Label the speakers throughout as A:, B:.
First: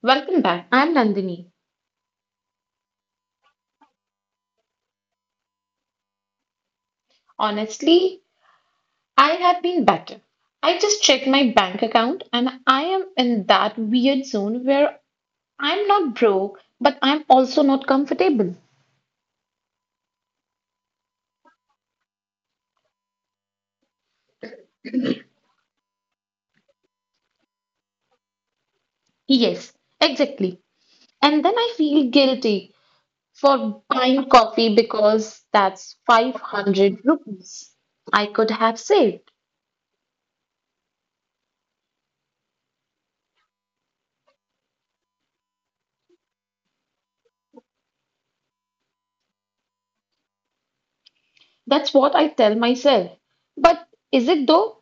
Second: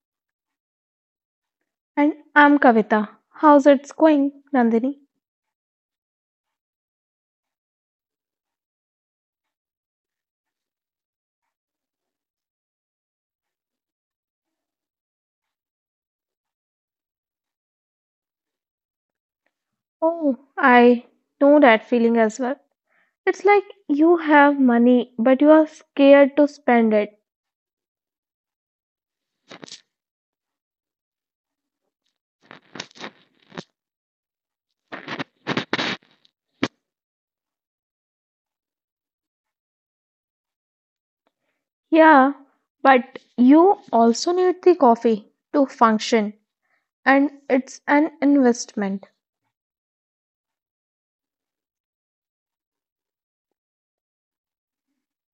A: welcome back. I'm Nandini.
B: And I'm Kavita. How's it's going, Nandini?
A: Honestly, I have been better. I just checked my bank account and I am in that weird zone where I'm not broke, but I'm also not comfortable.
B: Oh, I know that feeling as well. It's like you have money, but you are scared to spend it.
A: Yes, exactly. And then I feel guilty for buying coffee because that's 500 rupees I could have saved.
B: Yeah, but you also need the coffee to function, and it's an investment.
A: That's what I tell myself. But is it though?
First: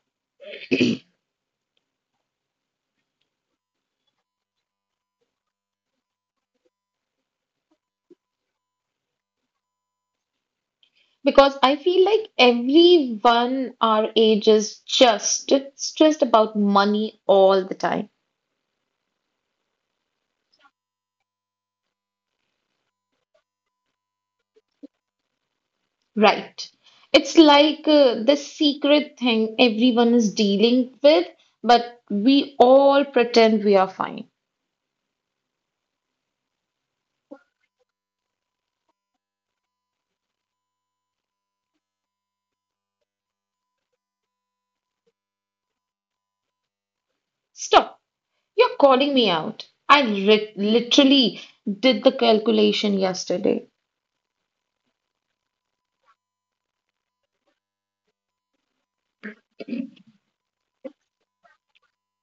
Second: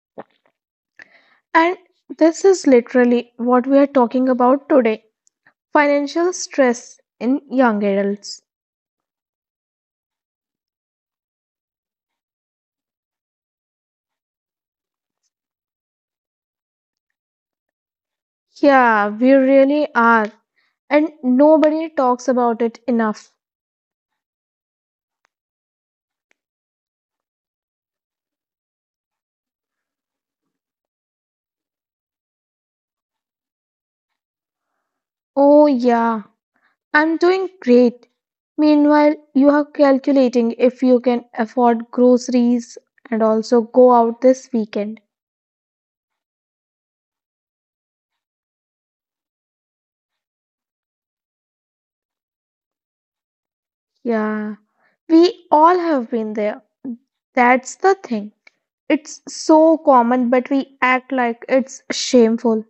B: And this is literally what we are talking about today, financial stress in young adults.
A: Because I feel like everyone our age is just stressed about money all the time,
B: Yeah, we really are, and nobody talks about it enough.
A: right? It's like this secret thing everyone is dealing with, but we all pretend we are fine.
B: Oh, yeah. I'm doing great. Meanwhile, you are calculating if you can afford groceries and also go out this weekend.
A: Stop, you're calling me out. I ri literally did the calculation yesterday.
B: Yeah, we all have been there. That's the thing. It's so common, but we act like it's shameful.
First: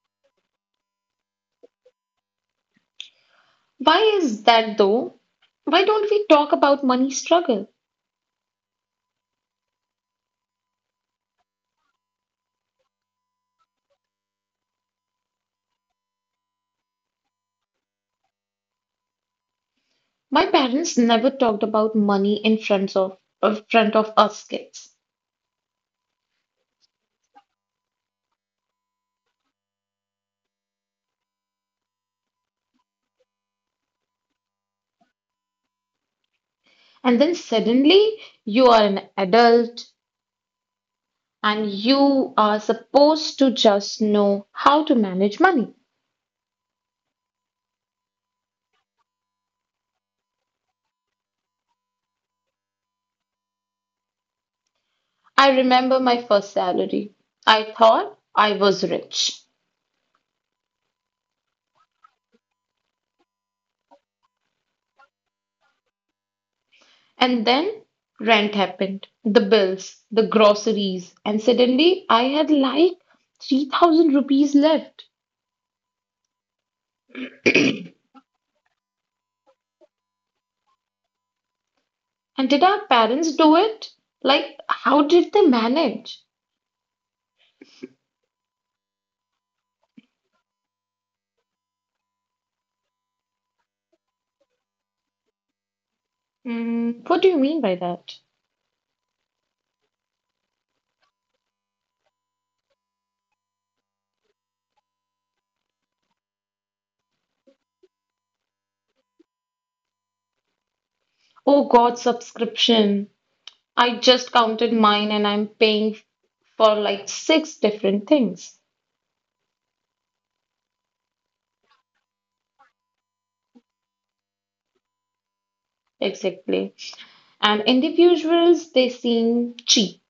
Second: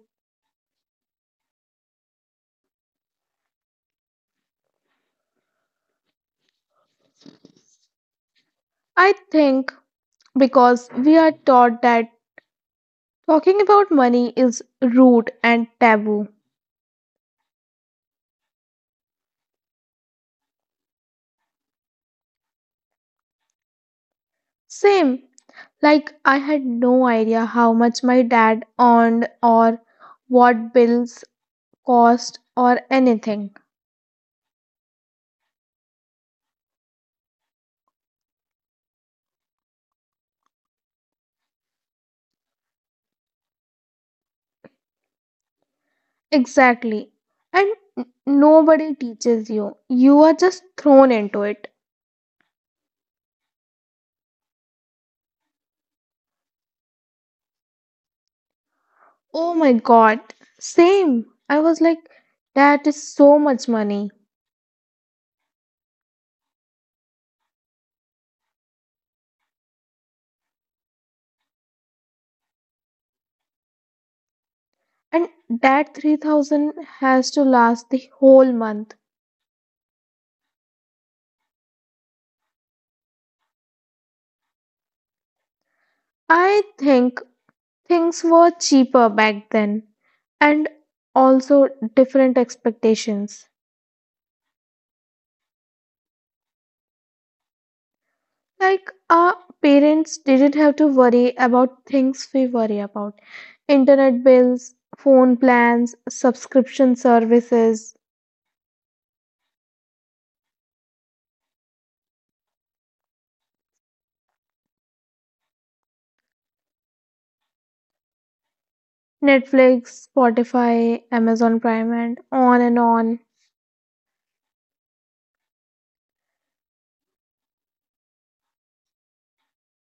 A: Why is that though? Why don't we talk about money struggle?
B: I think because we are taught that talking about money is rude and taboo.
A: My parents never talked about money in front of us kids.
B: Same, like I had no idea how much my dad earned or what bills cost or anything.
A: And then suddenly you are an adult and you are supposed to just know how to manage money.
B: Exactly. And nobody teaches you. You are just thrown into it.
A: I remember my first salary. I thought I was rich.
B: Oh my god. Same. I was like, that is so much money.
A: And then rent happened, the bills, the groceries, and suddenly I had like 3,000 rupees left.
B: And that 3,000 has to last the whole month.
A: And did our parents do it? Like, how did they manage?
B: I think things were cheaper back then and also different expectations.
A: Mm, what do you mean by that?
B: Like our parents didn't have to worry about things we worry about, internet bills, phone plans, subscription services,
A: Oh God, subscription. I just counted mine and I'm paying for like 6 different things.
B: Netflix, Spotify, Amazon Prime, and on and on.
A: Exactly. And individuals, they seem cheap.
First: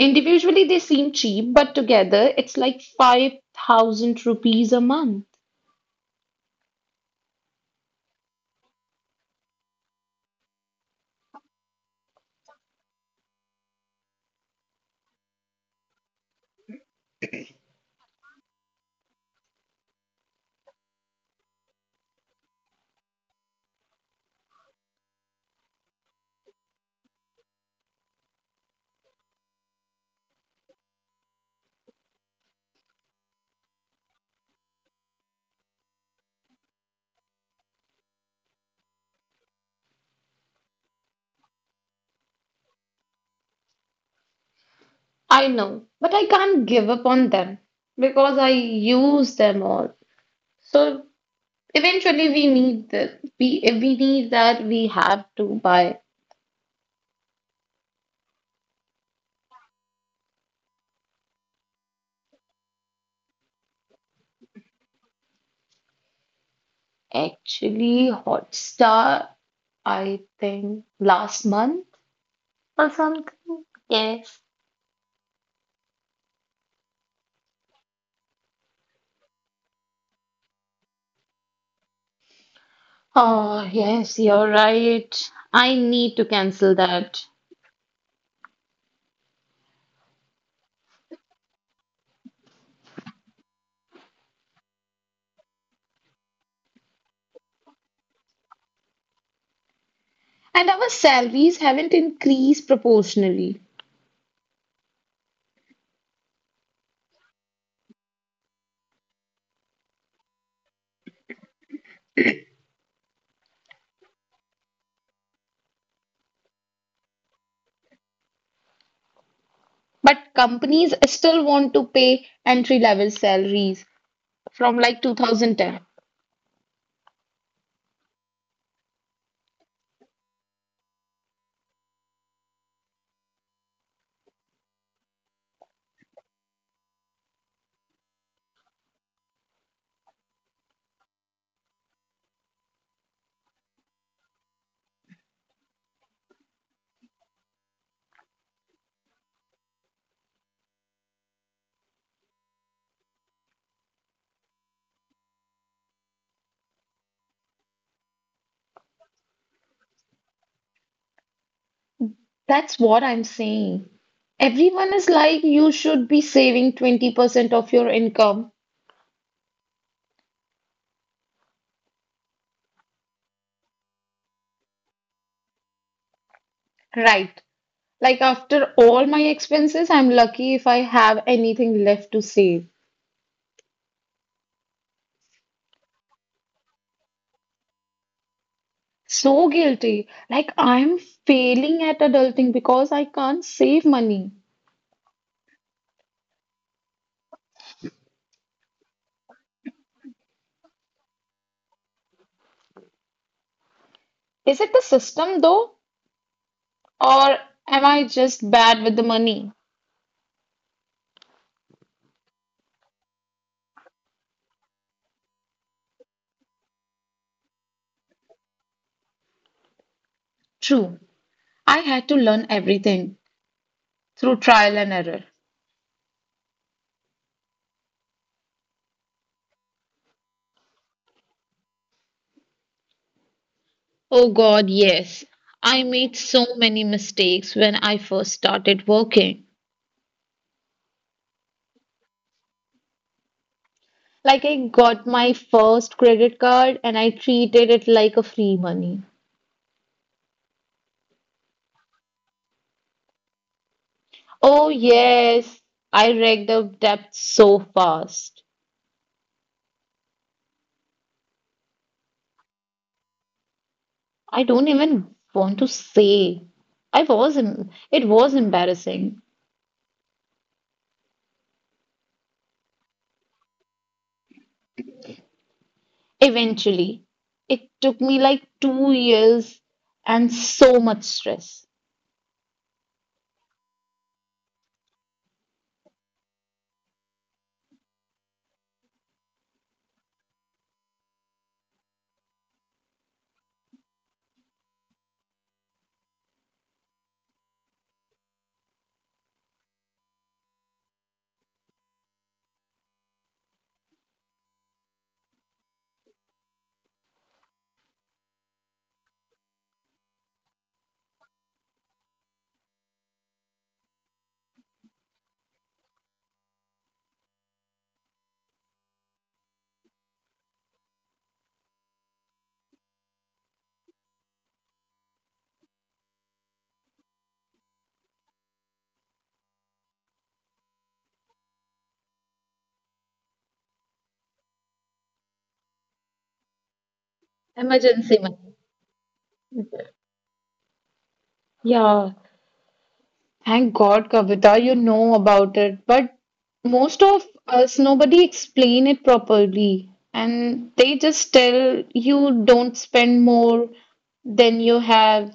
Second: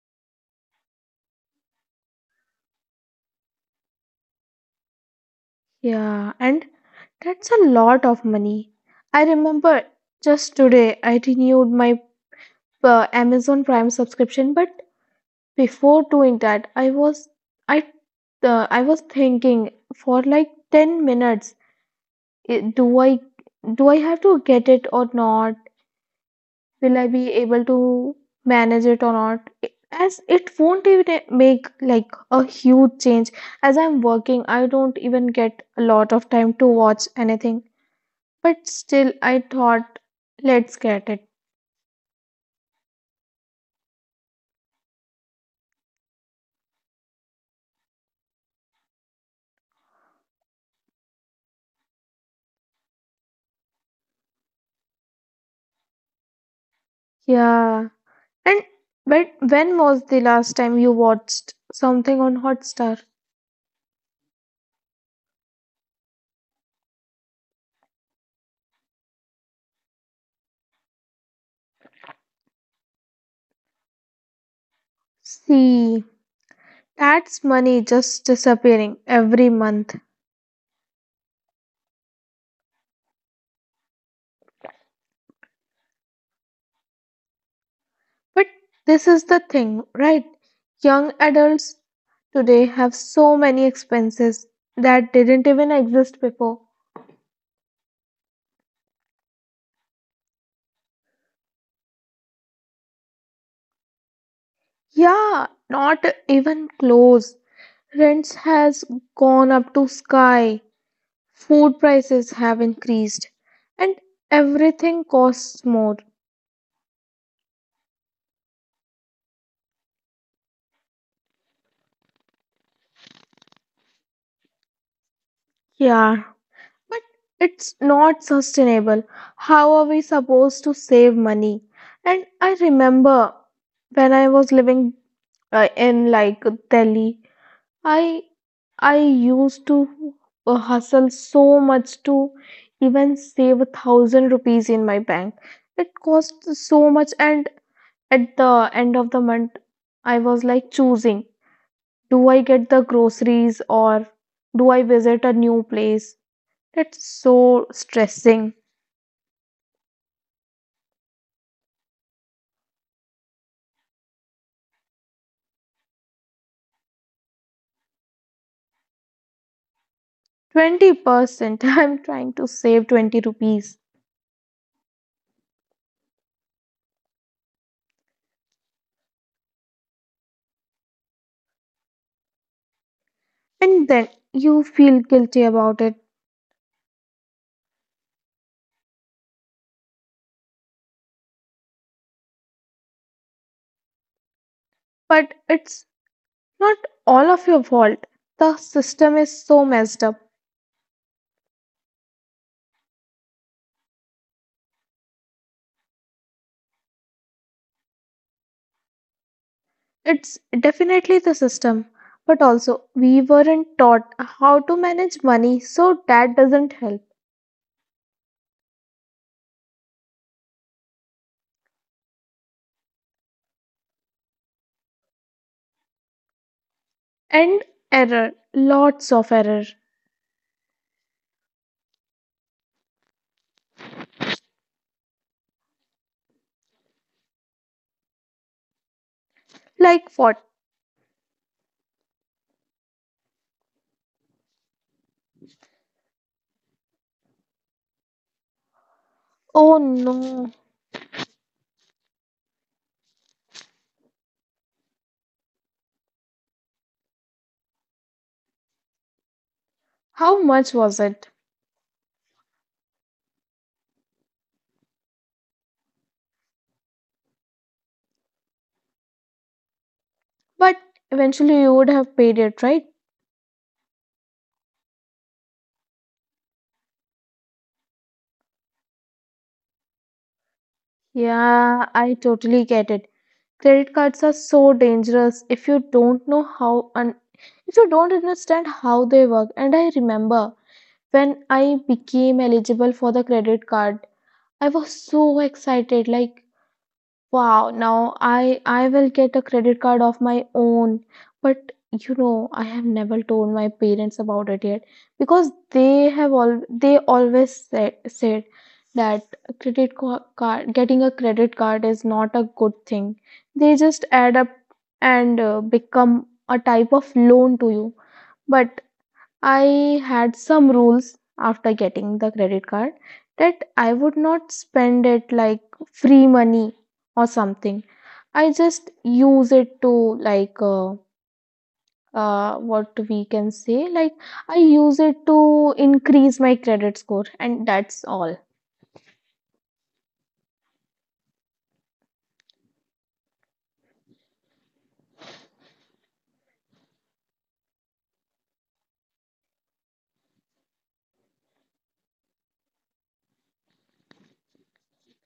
A: Individually, they seem cheap, but together it's like 5,000 rupees a month.
B: Yeah, and that's a lot of money. I remember just today I renewed my Amazon Prime subscription, but before doing that, I I was thinking for like 10 minutes. it- do I do I have to get it or not? Will I be able to manage it or not? As it won't even make like a huge change. As I'm working, I don't even get a lot of time to watch anything. But still, I thought, let's get it.
A: I know, but I can't give up on them because I use them all. So eventually we need the we if we need that we have to buy.
B: Yeah. And but when was the last time you watched something on Hotstar?
A: Actually, Hotstar, I think last month or something. Yes.
B: See, that's money just disappearing every month.
A: Oh, yes, you're right. I need to cancel that.
B: But this is the thing, right? Young adults today have so many expenses that didn't even exist before.
A: And our salaries haven't increased proportionally.
B: Yeah, not even close. Rents has gone up to sky. Food prices have increased and everything costs more.
A: But companies still want to pay entry-level salaries from like
B: Yeah,
A: 2010.
B: but it's not sustainable. How are we supposed to save money? And I remember when I was living in like Delhi, I I used to hustle so much to even save 1,000 rupees in my bank. It cost so much, and at the end of the month, I was like choosing: do I get the groceries or do I visit a new place? That's so stressing.
A: That's what I'm saying. Everyone is like, you should be saving 20% of your income.
B: 20%. I'm trying to save 20 rupees.
A: Right. Like after all my expenses, I'm lucky if I have anything left to save.
B: And then you feel guilty about it.
A: So guilty. Like I'm failing at adulting because I can't save money.
B: But it's not all of your fault. The system is so messed up.
A: Is it the system though? Or am I just bad with the money?
B: It's definitely the system. But also, we weren't taught how to manage money, so that doesn't help.
A: True. I had to learn everything through trial and error.
B: And error, lots of error.
A: Oh God, yes. I made so many mistakes when I first started working.
B: Like what?
A: Like I got my first credit card and I treated it like a free money.
B: Oh no.
A: Oh, yes, I racked up debt so fast.
B: How much was it?
A: I don't even want to say. It was embarrassing.
B: But eventually, you would have paid it, right?
A: Eventually, it took me like 2 years and so much
B: Yeah,
A: stress.
B: I totally get it. Credit cards are so dangerous if you don't know how and if you don't understand how they work. And I remember when I became eligible for the credit card, I was so excited. Like wow, now I will get a credit card of my own. But you know, I have never told my parents about it yet because they have all they always said that a card getting a credit card is not a good thing. They just add up and become a type of loan to you. But I had some rules after getting the credit card that I would not spend it like free money or something. I just use it to like what we can say, like I use it to increase my credit score and that's
A: Emergency
B: all.
A: money. Yeah, thank God, Kavita, you know about it. But most of us, nobody explain it properly. And they just tell you don't spend more than you have.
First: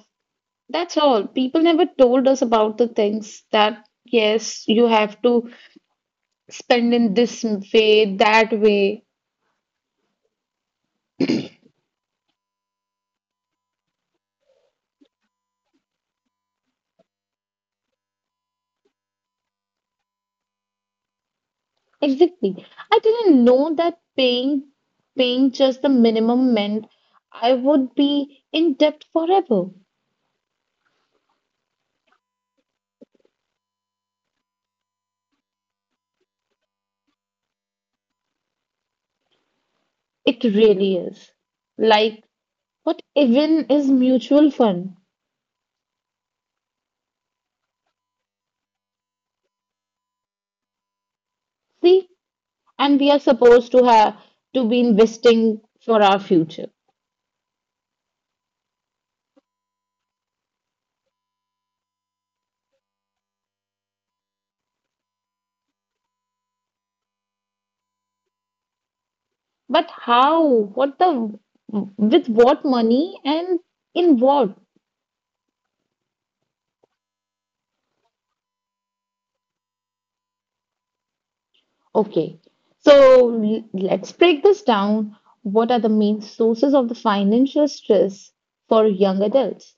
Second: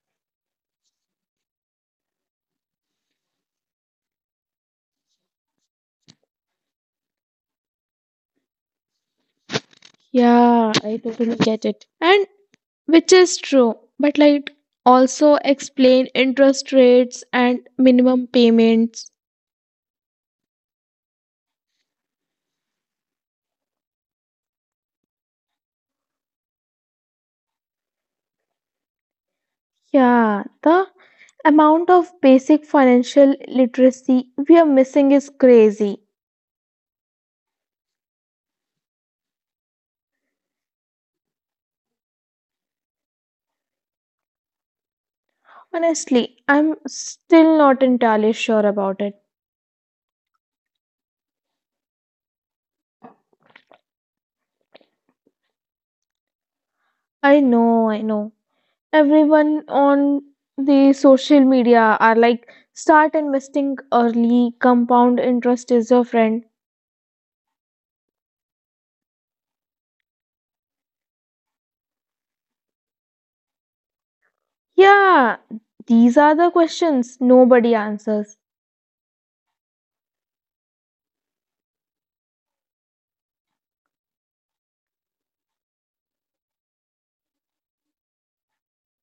A: That's all. People never told us about the things that, yes, you have to spend in this way, that way.
B: Yeah, I totally get it. And which is true, but like also explain interest rates and minimum payments.
A: Exactly. I didn't know that paying just the minimum meant I would be in debt forever.
B: Yeah, the amount of basic financial literacy we are missing is crazy.
A: It really is. Like what even is mutual fund?
B: Honestly, I'm still not entirely sure about it.
A: See? And we are supposed to have to be investing for our future.
B: I know, I know. Everyone on the social media are like, start investing early, compound interest is your friend.
A: But how? What the? With what money and in what?
B: Yeah, these are the questions nobody answers.
A: Okay, so let's break this down. What are the main sources of the financial stress for young adults?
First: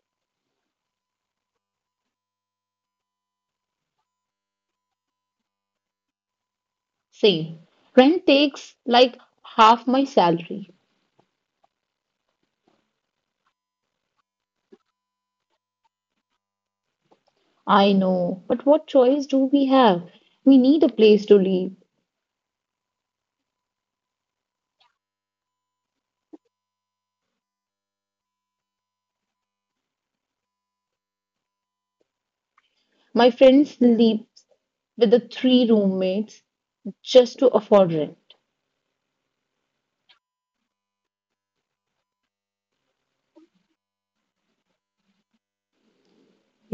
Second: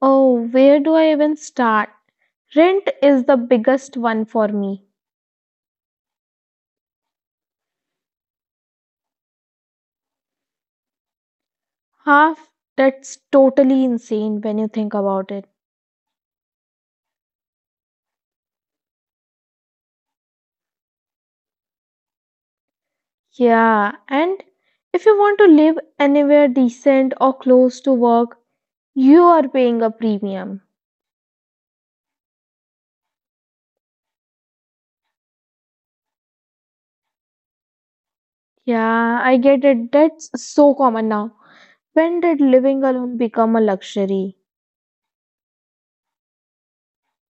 B: Oh, where do I even start? Rent is the biggest one for me.
A: Same. Rent takes like half my salary.
B: Half? That's totally insane when you think about it.
A: I know, but what choice do we have? We need a place to live.
B: Yeah, and if you want to live anywhere decent or close to work, you are paying a premium.
A: My friends live with the 3 roommates just to afford rent.
B: Yeah, I get it. That's so common now. When did living alone become a luxury?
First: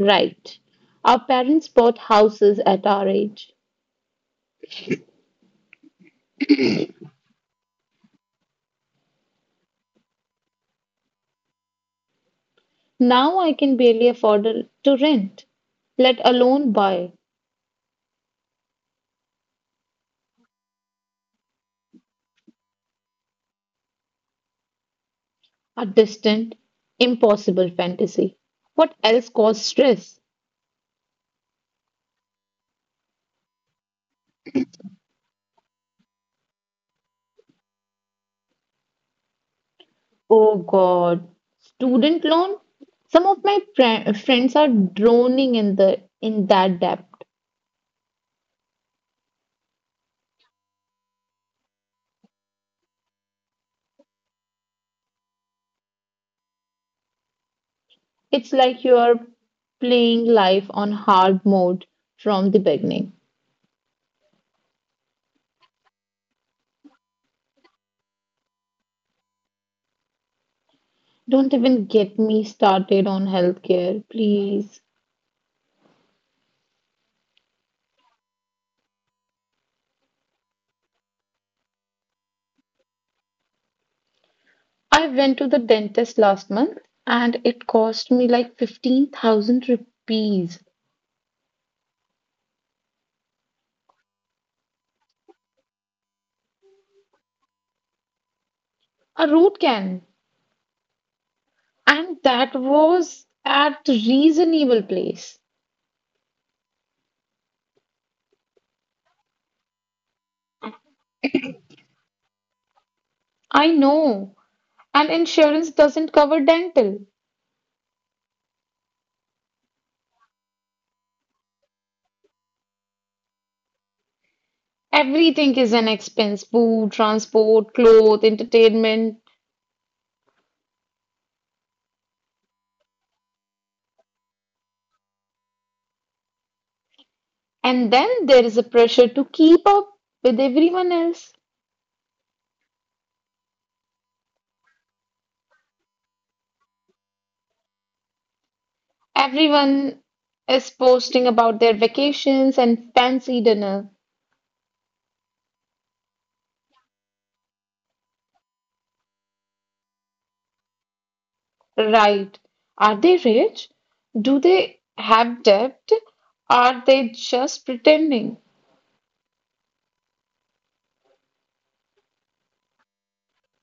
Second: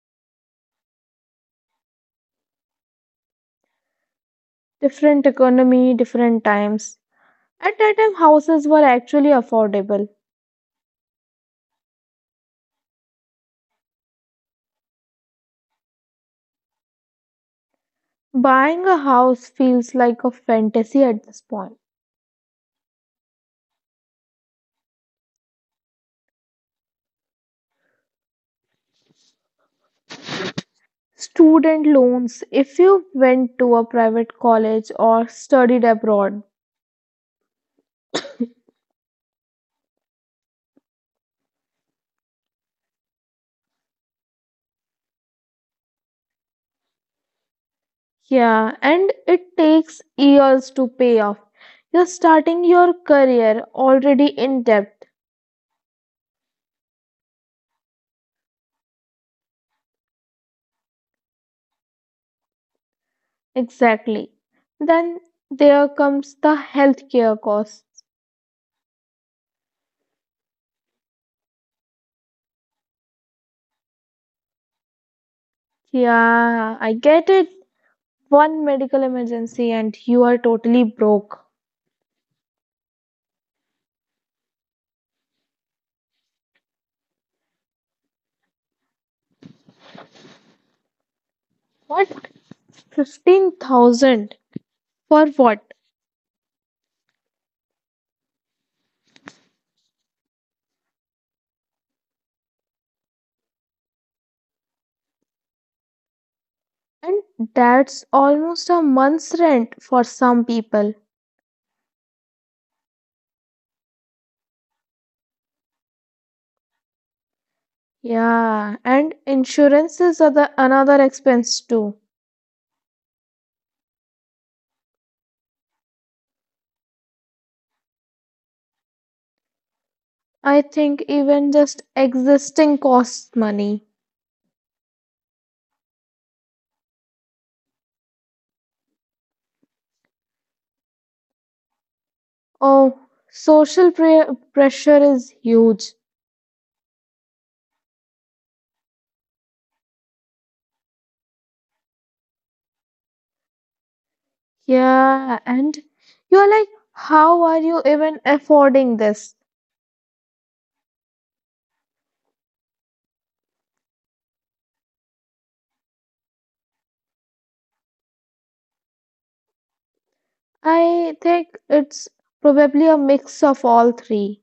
A: Right. Our parents bought houses at our age.
B: Different economy, different times. At that time, houses were actually affordable.
A: Now I can barely afford to rent, let alone buy
B: Buying a house feels like a fantasy at this point.
A: a distant, impossible fantasy. What else caused stress?
B: Student loans if you went to a private college or studied abroad.
A: Oh God. Student loan? Some of my friends are drowning in that debt.
B: Yeah, and it takes years to pay off. You're starting your career already in debt.
A: It's like you are playing life on hard mode from the beginning.
B: Exactly. Then there comes the healthcare costs.
A: Don't even get me started on healthcare, please.
B: Yeah, I get it. One medical emergency and you are totally broke.
A: I went to the dentist last month and it cost me like 15,000 rupees,
B: What? 15,000 for what?
A: a root can, and that was at reasonable place.
B: And that's almost a month's rent for some people.
A: I know. And insurance doesn't cover dental.
B: Yeah, and insurances are the another expense too.
A: Everything is an expense, food, transport, clothes, entertainment.
B: I think even just existing costs money.
A: And then there is a pressure to keep up with everyone else.
B: Oh, social pre- pressure is huge.
A: Everyone is posting about their vacations and fancy dinner.
B: Yeah, and you're like, how are you even affording this?
A: Right. Are they rich? Do they have debt? Are they just pretending?
B: I think it's probably a mix of all three.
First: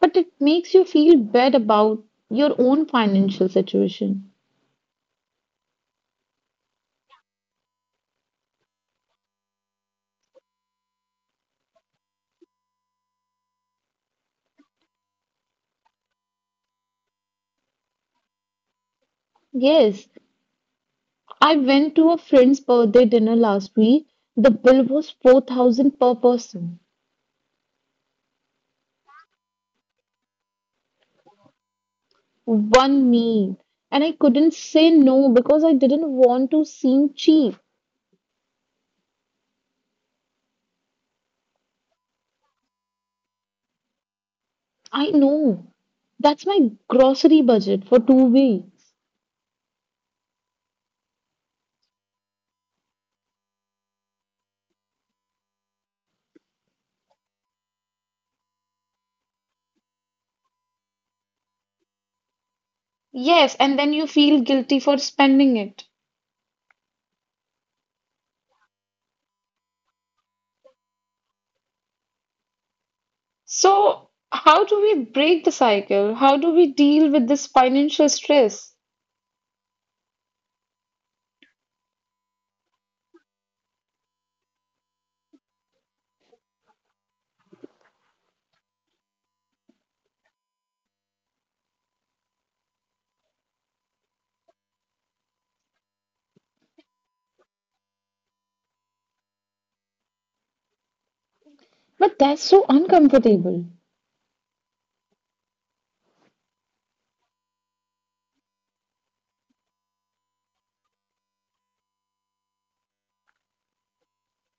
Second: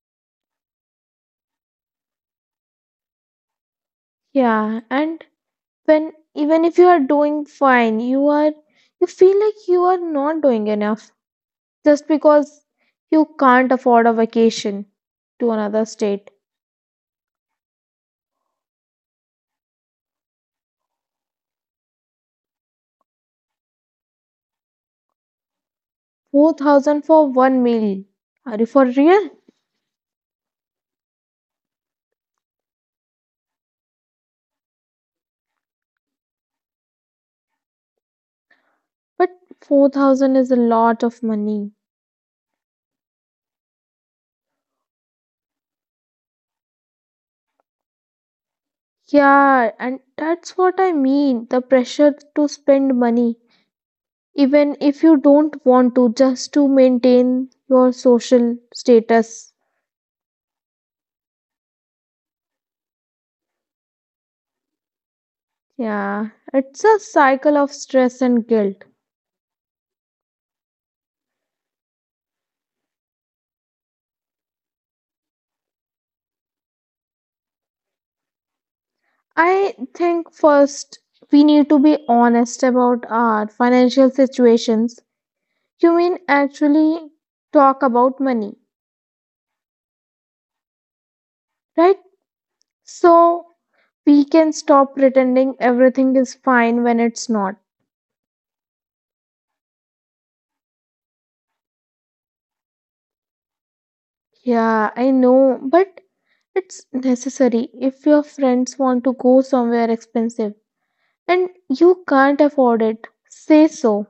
A: But it makes you feel bad about your own financial situation.
B: Yeah, and when even if you are doing fine, you are you feel like you are not doing enough, just because you can't afford a vacation to another state.
A: Yes, I went to a friend's birthday dinner last week. The bill was 4,000 per person,
B: 4,000 for one meal. Are you for real?
A: one meal. And I couldn't say no because I didn't want to seem cheap.
B: But 4,000 is a lot of money.
A: I know. That's my grocery budget for 2 weeks.
B: Yeah, and that's what I mean, the pressure to spend money, even if you don't want to, just to maintain your social status.
A: Yes, and then you feel guilty for spending it.
B: Yeah, it's a cycle of stress and guilt.
A: So, how do we break the cycle? How do we deal with this financial stress?
B: I think first we need to be honest about our financial situations. Quinn actually talk about money, right? So we can stop pretending everything is fine when it's not.
A: But that's so uncomfortable.
B: Yeah, I know, but it's necessary. If your friends want to go somewhere expensive and you can't afford it, say so.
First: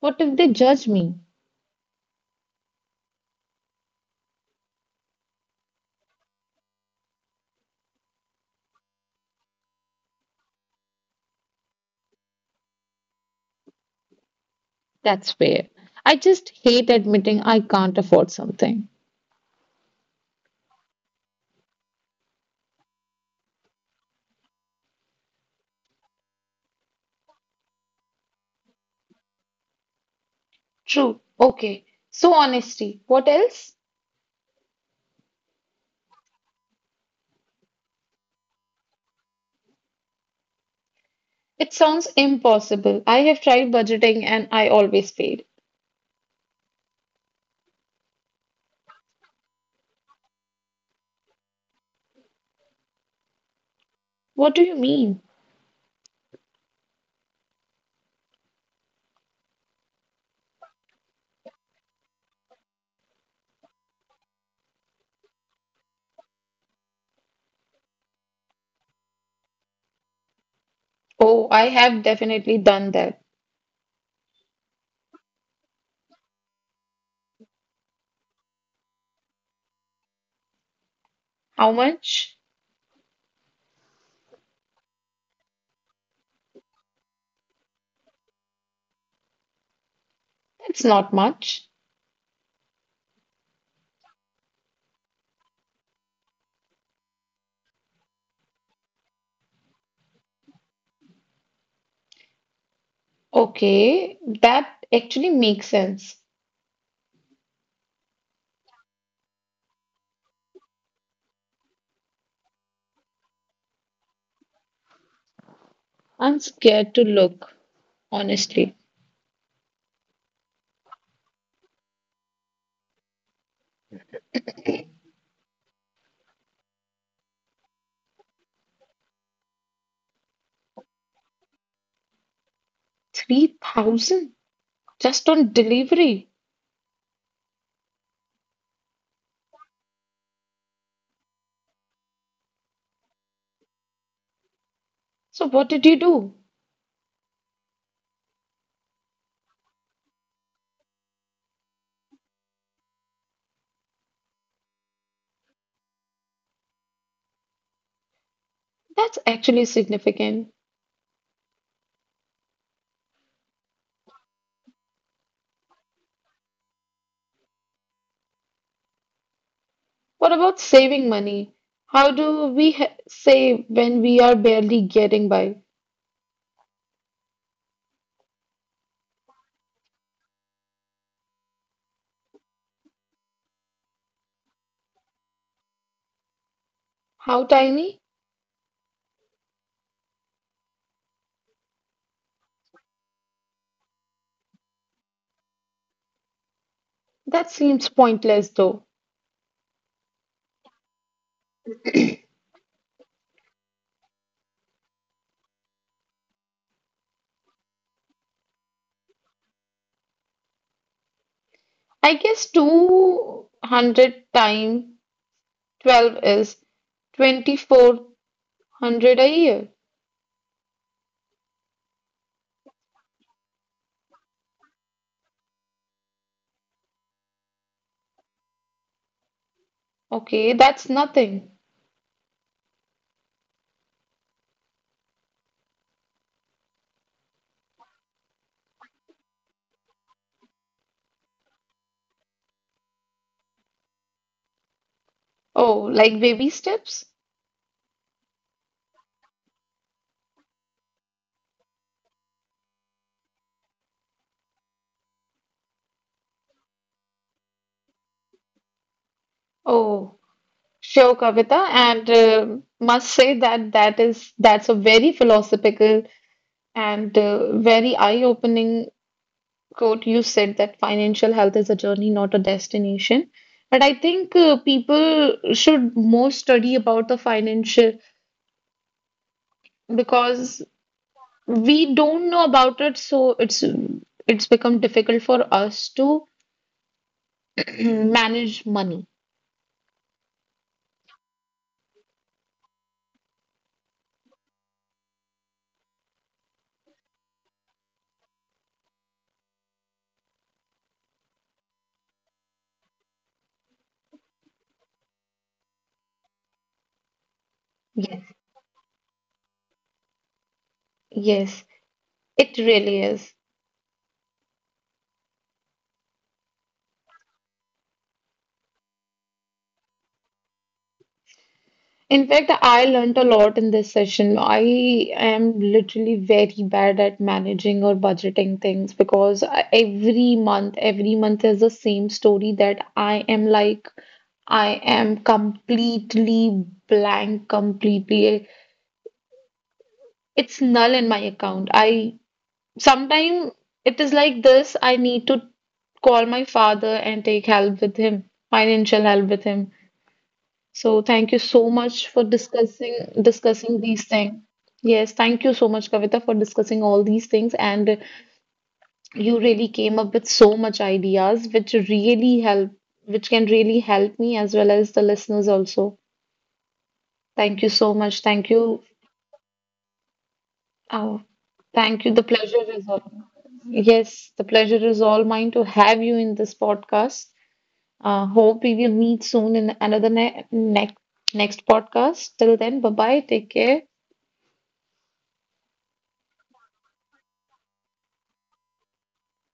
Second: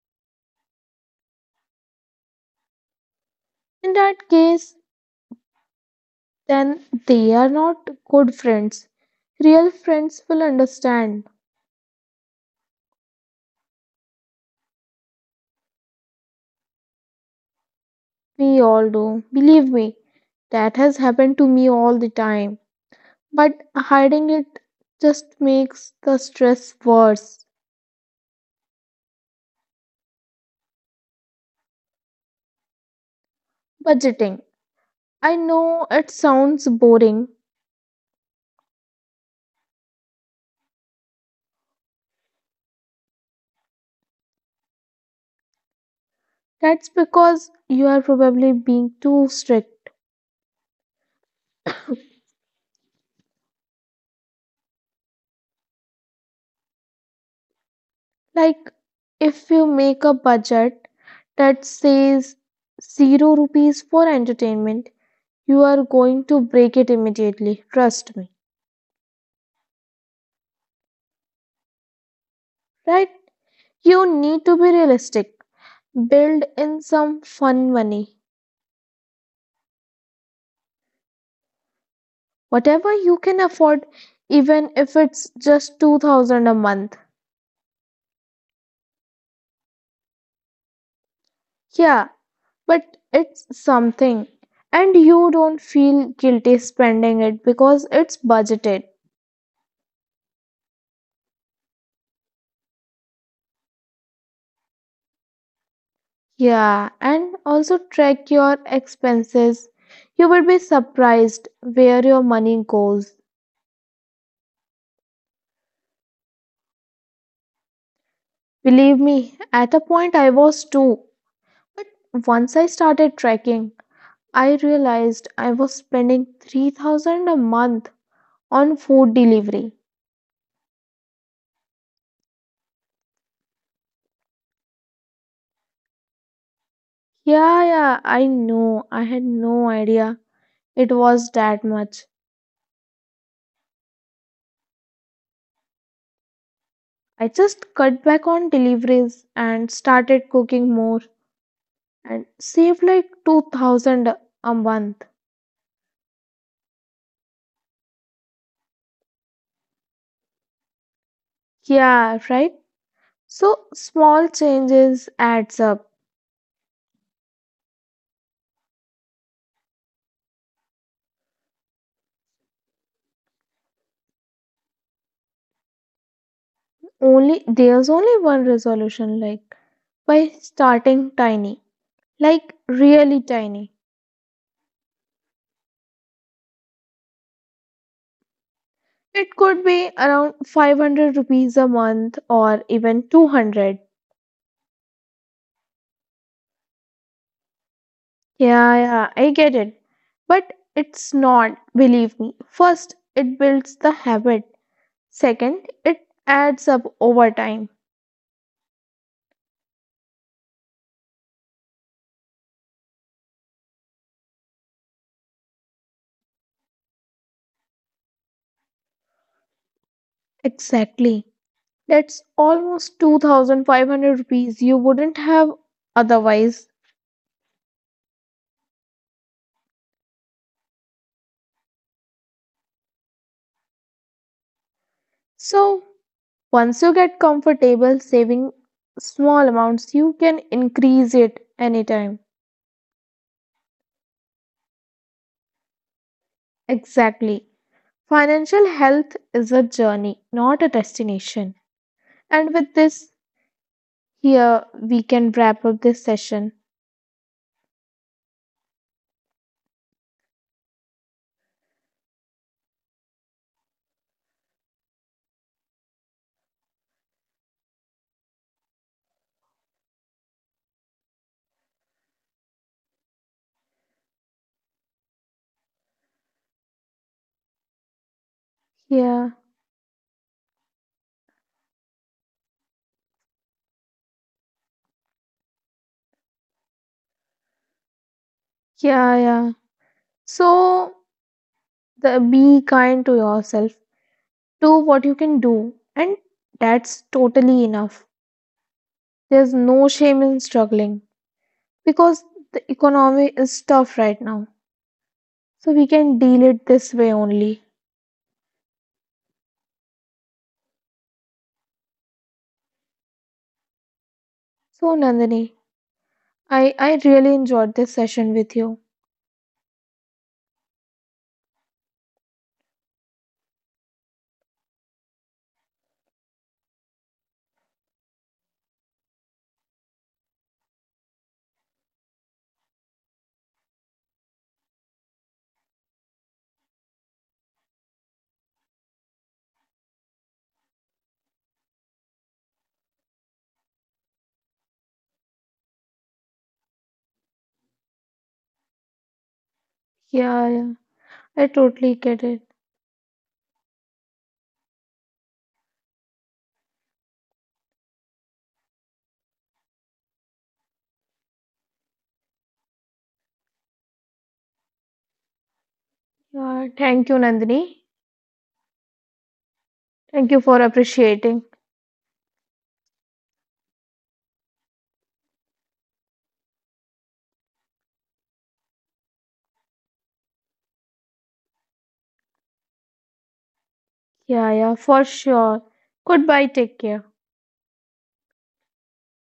A: What if they judge me?
B: In that case, then they are not good friends. Real friends will understand.
A: That's fair. I just hate admitting I can't afford
B: We
A: something.
B: all do. Believe me, that has happened to me all the time, but hiding it just makes the stress worse.
A: True. Okay. So, honesty. What else?
B: Budgeting. I know it sounds boring.
A: It sounds impossible. I have tried budgeting and I always failed.
B: That's because you are probably being too strict.
A: What do you mean?
B: Like, if you make a budget that says zero rupees for entertainment, you are going to break it immediately. Trust me.
A: Oh, I have definitely
B: Right?
A: done that.
B: You need to be realistic. Build in some fun money.
A: How much?
B: Whatever you can afford, even if it's just 2,000 a month.
A: That's not much.
B: Yeah, but it's something. And you don't feel guilty spending it because it's budgeted.
A: Okay, that actually makes sense.
B: Yeah, and also track your expenses. You will be surprised where your money goes.
A: I'm scared to look, honestly.
B: Believe me, at a point I was too. But once I started tracking, I realized I was spending 3,000 a month on food delivery.
A: 3,000 just on delivery.
B: Yeah, yeah, I know. I had no idea it was that much.
A: So, what did you do?
B: I just cut back on deliveries and started cooking more and saved like 2,000 a month.
A: That's actually significant.
B: Yeah, right? So small changes adds up.
A: What about saving money? How do we ha save when we are barely getting by?
B: Only there's only one resolution, like by starting tiny, like really tiny.
A: How tiny?
B: It could be around 500 rupees a month or even 200.
A: That seems pointless though.
B: Yeah, yeah, I get it. But it's not, believe me. First, it builds the habit. Second, it adds up over time.
A: I guess 200 times 12 is 2,400 a year.
B: Exactly. That's almost 2,500 rupees you wouldn't have otherwise.
A: Okay, that's nothing.
B: So, once you get comfortable saving small amounts, you can increase it anytime.
A: Oh, like baby steps?
B: Exactly. Financial health is a journey, not a destination. And with this, here we can wrap up this session.
A: Oh, sure, Kavita. And must say that that is that's a very philosophical and very eye-opening quote. You said that financial health is a journey, not a destination. But I think people should more study about the financial
B: Yeah,
A: because we don't know about it, so it's become difficult for us to manage money.
B: yeah, yeah. So the be kind to yourself. Do what you can do, and that's totally enough. There's no shame in struggling because the economy is tough right now. So we can deal it this way only.
A: Yes. Yes, it really is.
B: So Nandini, I really enjoyed this session with you.
A: In fact, I learned a lot in this session. I am literally very bad at managing or budgeting things because every month is the same story that I am like, I am completely blank, completely. It's null in my account. I sometimes it is like this. I need to call my father and take help with him, financial help with him.
B: Yeah, yeah.
A: So thank you
B: I
A: so
B: totally
A: much
B: get
A: for
B: it.
A: discussing these things. Yes, thank you so much, Kavita, for discussing all these things. And you really came up with so much ideas, which really help, which can really help me as well as the listeners also.
B: Yeah, thank you,
A: Thank you
B: Nandini.
A: so much. Thank you.
B: Thank you for
A: Uh,
B: appreciating.
A: thank you. The pleasure is all. Yes, the pleasure is all mine to have you in this podcast. Hope we will meet soon in another ne next podcast. Till then, bye bye. Take care.
B: Yeah, yeah, for sure. Goodbye, take care.